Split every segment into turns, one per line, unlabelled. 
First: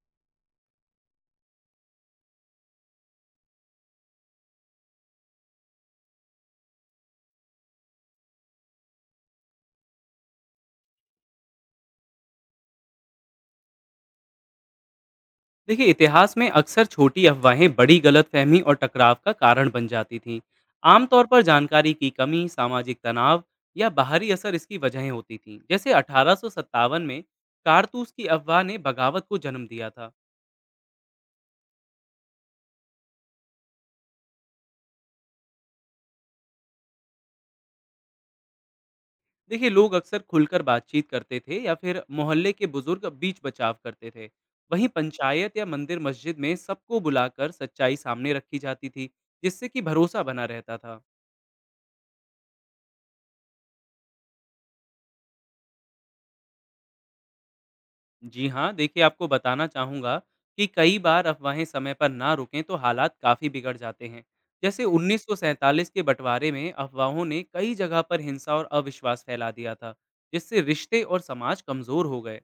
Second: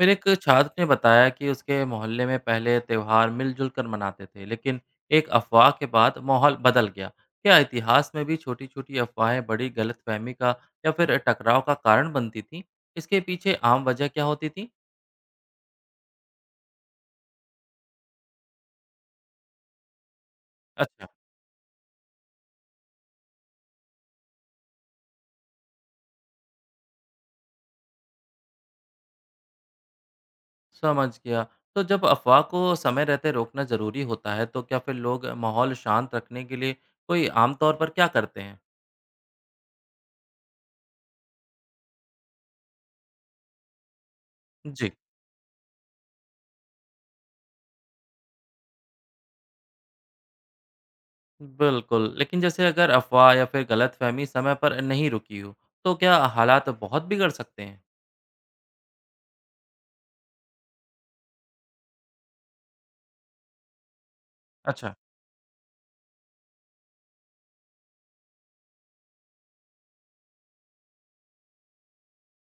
मेरे एक छात्र ने बताया कि उसके मोहल्ले में पहले त्योहार मिलजुल कर मनाते थे लेकिन एक अफवाह के बाद माहौल बदल गया। क्या इतिहास में भी छोटी छोटी अफवाहें बड़ी गलतफहमी का या फिर टकराव का कारण बनती थी? इसके पीछे आम वजह क्या होती थी?
देखिए इतिहास में अक्सर छोटी अफवाहें बड़ी गलतफहमी और टकराव का कारण बन जाती थीं।
अच्छा,
आमतौर पर जानकारी की कमी, सामाजिक तनाव या बाहरी असर इसकी वजहें होती थीं। जैसे 18 में कारतूस की अफवाह ने बगावत को जन्म दिया था।
समझ गया। तो जब अफवाह को समय रहते रोकना जरूरी होता है, तो क्या फिर लोग माहौल शांत रखने के लिए कोई आमतौर पर क्या करते हैं?
देखिए लोग अक्सर खुलकर बातचीत करते थे या फिर मोहल्ले के बुजुर्ग बीच बचाव करते थे। वहीं
जी।
पंचायत या मंदिर मस्जिद में सबको बुलाकर सच्चाई सामने रखी जाती थी, जिससे कि भरोसा बना रहता था।
बिल्कुल, लेकिन जैसे अगर अफ़वाह या फिर गलतफ़हमी समय पर नहीं रुकी हो, तो क्या हालात बहुत बिगड़ सकते हैं?
जी हाँ, देखिए आपको बताना चाहूँगा कि कई बार अफ़वाहें समय पर ना रुकें तो हालात काफ़ी बिगड़ जाते हैं। जैसे
अच्छा।
1947 के बँटवारे में अफ़वाहों ने कई जगह पर हिंसा और अविश्वास फैला दिया था, जिससे रिश्ते और समाज कमज़ोर हो गए।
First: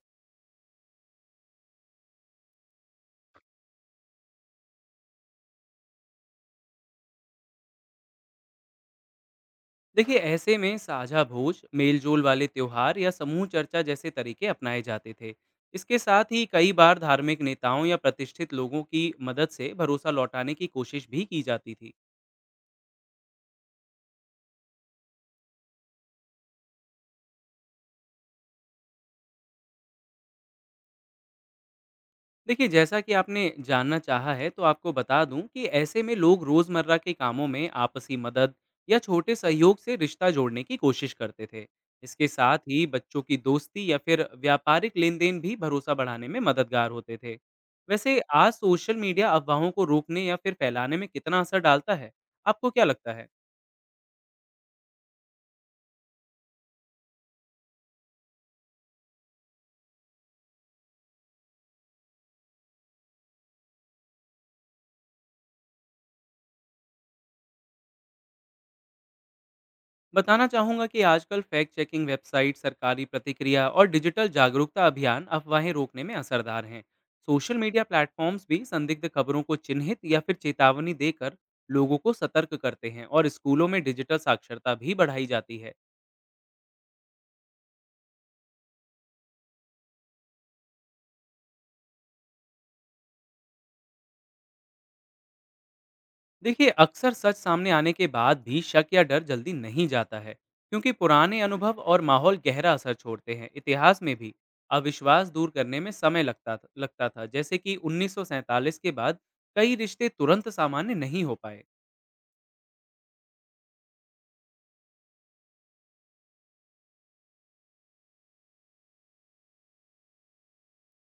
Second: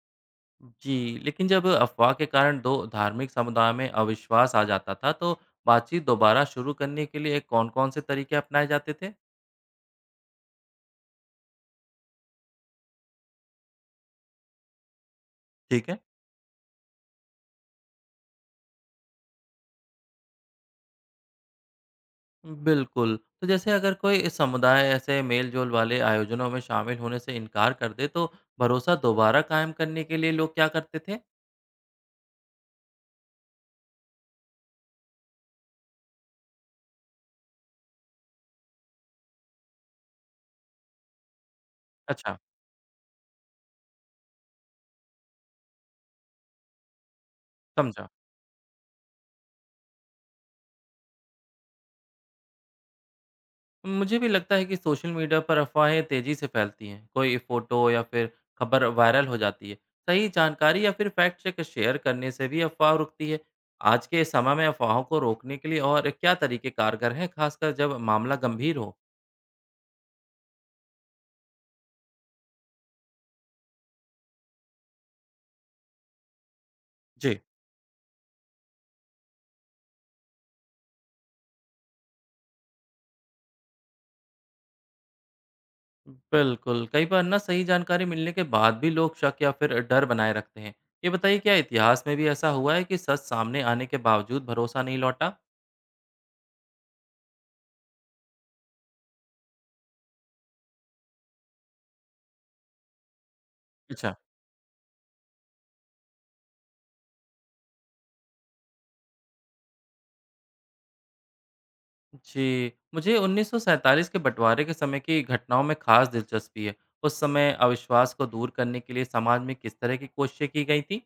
जी, लेकिन जब अफ़वाह के कारण दो धार्मिक समुदाय में अविश्वास आ जाता था, तो बातचीत दोबारा शुरू करने के लिए कौन-कौन से तरीके अपनाए जाते थे?
देखिए ऐसे में साझा भोज, मेल-जोल वाले त्योहार या समूह चर्चा जैसे तरीके अपनाए जाते थे।
ठीक
इसके
है।
साथ ही कई बार धार्मिक नेताओं या प्रतिष्ठित लोगों की मदद से भरोसा लौटाने की कोशिश भी की जाती थी।
बिल्कुल, तो जैसे अगर कोई इस समुदाय ऐसे मेल-जोल वाले आयोजनों में शामिल होने से इनकार कर दे, तो भरोसा दोबारा कायम करने के लिए लोग क्या करते थे?
देखिए जैसा कि आपने जानना चाहा है तो आपको बता दूं कि ऐसे में लोग रोजमर्रा के कामों में आपसी मदद या छोटे सहयोग से रिश्ता जोड़ने की कोशिश करते थे। इसके
अच्छा,
साथ ही बच्चों की दोस्ती या फिर व्यापारिक लेन देन भी भरोसा बढ़ाने में मददगार होते थे।
समझा।
वैसे आज सोशल मीडिया अफवाहों को रोकने या फिर फैलाने में कितना असर डालता है, आपको क्या लगता है?
मुझे भी लगता है कि सोशल मीडिया पर अफवाहें तेजी से फैलती हैं। कोई फोटो या फिर खबर वायरल हो जाती है। सही जानकारी या फिर फैक्ट चेक शेयर करने से भी अफवाह रुकती है। आज के समय में अफवाहों को रोकने के लिए और क्या तरीके कारगर हैं, खासकर जब मामला गंभीर हो?
बताना चाहूँगा कि आजकल फैक्ट चेकिंग वेबसाइट, सरकारी प्रतिक्रिया और डिजिटल जागरूकता अभियान अफवाहें रोकने में असरदार हैं।
जी।
सोशल मीडिया प्लेटफॉर्म्स भी संदिग्ध खबरों को चिन्हित या फिर चेतावनी देकर लोगों को सतर्क करते हैं और स्कूलों में डिजिटल साक्षरता भी बढ़ाई जाती है।
बिल्कुल, कई बार ना सही जानकारी मिलने के बाद भी लोग शक या फिर डर बनाए रखते हैं। ये बताइए, क्या इतिहास में भी ऐसा हुआ है कि सच सामने आने के बावजूद भरोसा नहीं लौटा?
देखिए अक्सर सच सामने आने के बाद भी शक या डर जल्दी नहीं जाता है, क्योंकि पुराने अनुभव और माहौल गहरा असर छोड़ते हैं। इतिहास में
अच्छा।
भी अविश्वास दूर करने में समय लगता था। जैसे कि 1947 के बाद कई रिश्ते तुरंत सामान्य नहीं हो पाए।
जी, मुझे 1947 के बँटवारे के समय की घटनाओं में ख़ास दिलचस्पी है। उस समय अविश्वास को दूर करने के लिए समाज में किस तरह की कोशिशें की गई थीं?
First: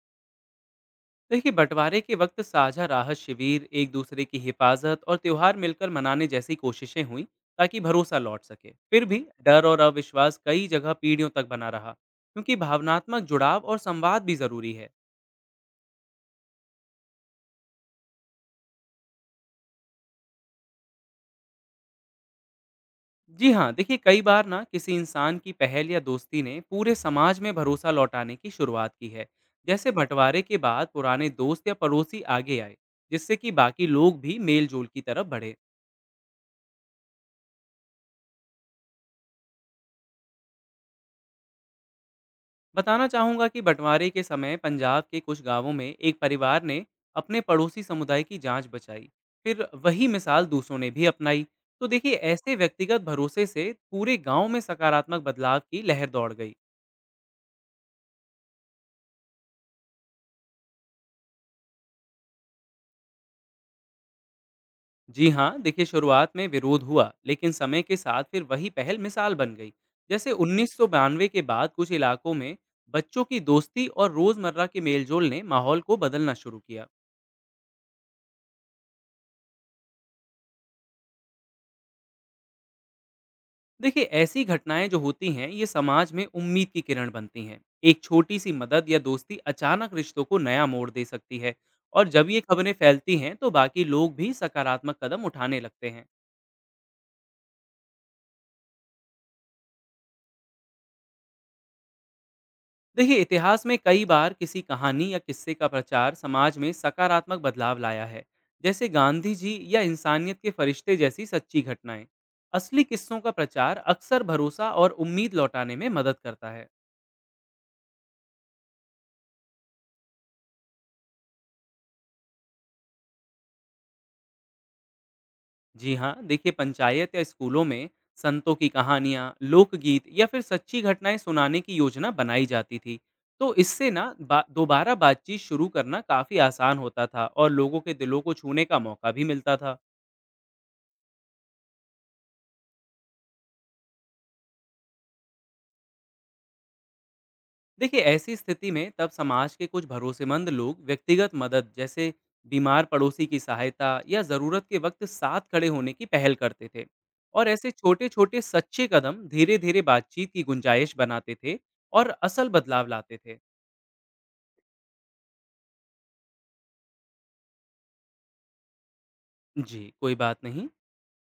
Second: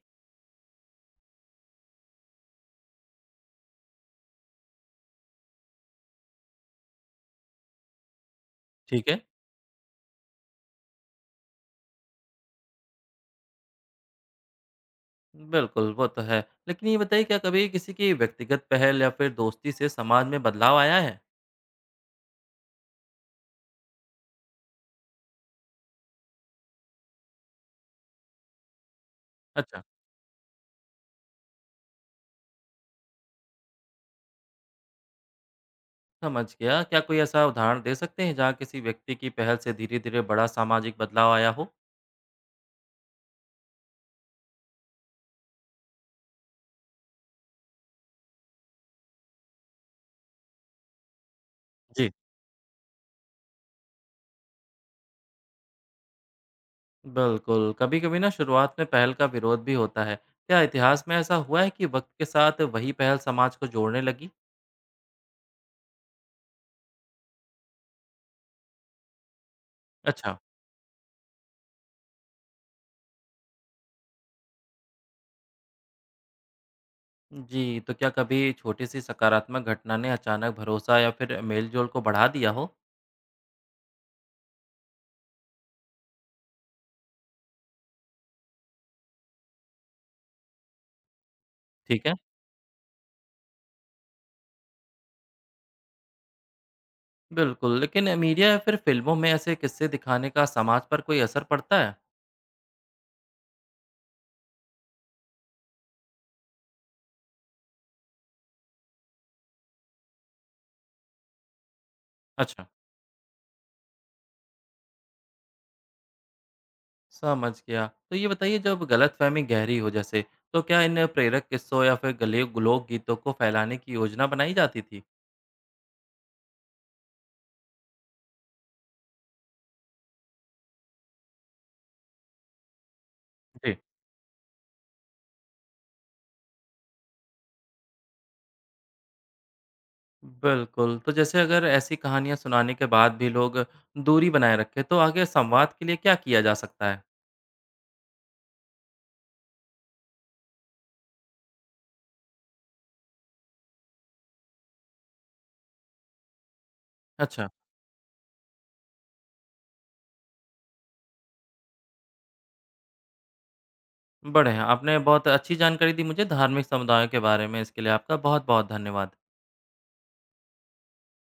देखिए बंटवारे के वक्त साझा राहत शिविर, एक दूसरे की हिफाजत और त्यौहार मिलकर मनाने जैसी कोशिशें हुई ताकि भरोसा लौट सके। फिर
ठीक है।
भी डर और अविश्वास कई जगह पीढ़ियों तक बना रहा, क्योंकि भावनात्मक जुड़ाव और संवाद भी जरूरी है।
बिल्कुल, वो तो है। लेकिन ये बताइए, क्या कभी किसी की व्यक्तिगत पहल या फिर दोस्ती से समाज में बदलाव आया है?
जी हाँ, देखिए कई बार ना किसी इंसान की पहल या दोस्ती ने पूरे समाज में भरोसा लौटाने की शुरुआत की है।
अच्छा।
जैसे बंटवारे के बाद पुराने दोस्त या पड़ोसी आगे आए, जिससे कि बाकी लोग भी मेल जोल की तरफ बढ़े।
समझ गया। क्या कोई ऐसा उदाहरण दे सकते हैं जहाँ किसी व्यक्ति की पहल से धीरे-धीरे बड़ा सामाजिक बदलाव आया हो?
बताना चाहूँगा कि बंटवारे के समय पंजाब के कुछ गांवों में एक परिवार ने अपने पड़ोसी समुदाय की जान बचाई, फिर वही मिसाल दूसरों ने भी अपनाई। तो
जी।
देखिए ऐसे व्यक्तिगत भरोसे से पूरे गांव में सकारात्मक बदलाव की लहर दौड़ गई।
बिल्कुल, कभी-कभी ना शुरुआत में पहल का विरोध भी होता है। क्या इतिहास में ऐसा हुआ है कि वक्त के साथ वही पहल समाज को जोड़ने लगी?
जी हाँ, देखिए शुरुआत में विरोध हुआ, लेकिन समय के साथ फिर वही पहल मिसाल बन गई। जैसे
अच्छा।
1992 के बाद कुछ इलाकों में बच्चों की दोस्ती और रोजमर्रा के मेलजोल ने माहौल को बदलना शुरू किया।
जी, तो क्या कभी छोटी सी सकारात्मक घटना ने अचानक भरोसा या फिर मेलजोल को बढ़ा दिया हो?
देखिए ऐसी घटनाएं जो होती हैं, ये समाज में उम्मीद की किरण बनती हैं। एक छोटी सी मदद या दोस्ती अचानक रिश्तों को नया मोड़ दे सकती है।
ठीक
और
है।
जब ये खबरें फैलती हैं तो बाकी लोग भी सकारात्मक कदम उठाने लगते हैं।
बिल्कुल, लेकिन मीडिया या फिर फिल्मों में ऐसे किस्से दिखाने का समाज पर कोई असर पड़ता है?
देखिए इतिहास में कई बार किसी कहानी या किस्से का प्रचार समाज में सकारात्मक बदलाव लाया है। जैसे गांधी जी या इंसानियत के फरिश्ते जैसी सच्ची घटनाएं,
अच्छा।
असली किस्सों का प्रचार अक्सर भरोसा और उम्मीद लौटाने में मदद करता है।
समझ गया। तो ये बताइए, जब गलतफहमी गहरी हो जैसे, तो क्या इन प्रेरक किस्सों या फिर गले लोक गीतों को फैलाने की योजना बनाई जाती थी?
जी हाँ, देखिए पंचायत या स्कूलों में संतों की कहानियाँ, लोकगीत या फिर सच्ची घटनाएं सुनाने की योजना बनाई जाती थी। तो
जी।
इससे ना दोबारा बातचीत शुरू करना काफ़ी आसान होता था और लोगों के दिलों को छूने का मौका भी मिलता था।
बिल्कुल, तो जैसे अगर ऐसी कहानियाँ सुनाने के बाद भी लोग दूरी बनाए रखें, तो आगे संवाद के लिए क्या किया जा सकता है?
देखिए ऐसी स्थिति में तब समाज के कुछ भरोसेमंद लोग व्यक्तिगत मदद जैसे बीमार पड़ोसी की सहायता या ज़रूरत के वक्त साथ खड़े होने की पहल करते थे। और
अच्छा,
ऐसे छोटे छोटे सच्चे कदम धीरे धीरे बातचीत की गुंजाइश बनाते थे और असल बदलाव लाते थे।
बढ़िया, आपने बहुत अच्छी जानकारी दी मुझे धार्मिक समुदायों के बारे में, इसके लिए आपका बहुत-बहुत धन्यवाद।
जी, कोई बात नहीं।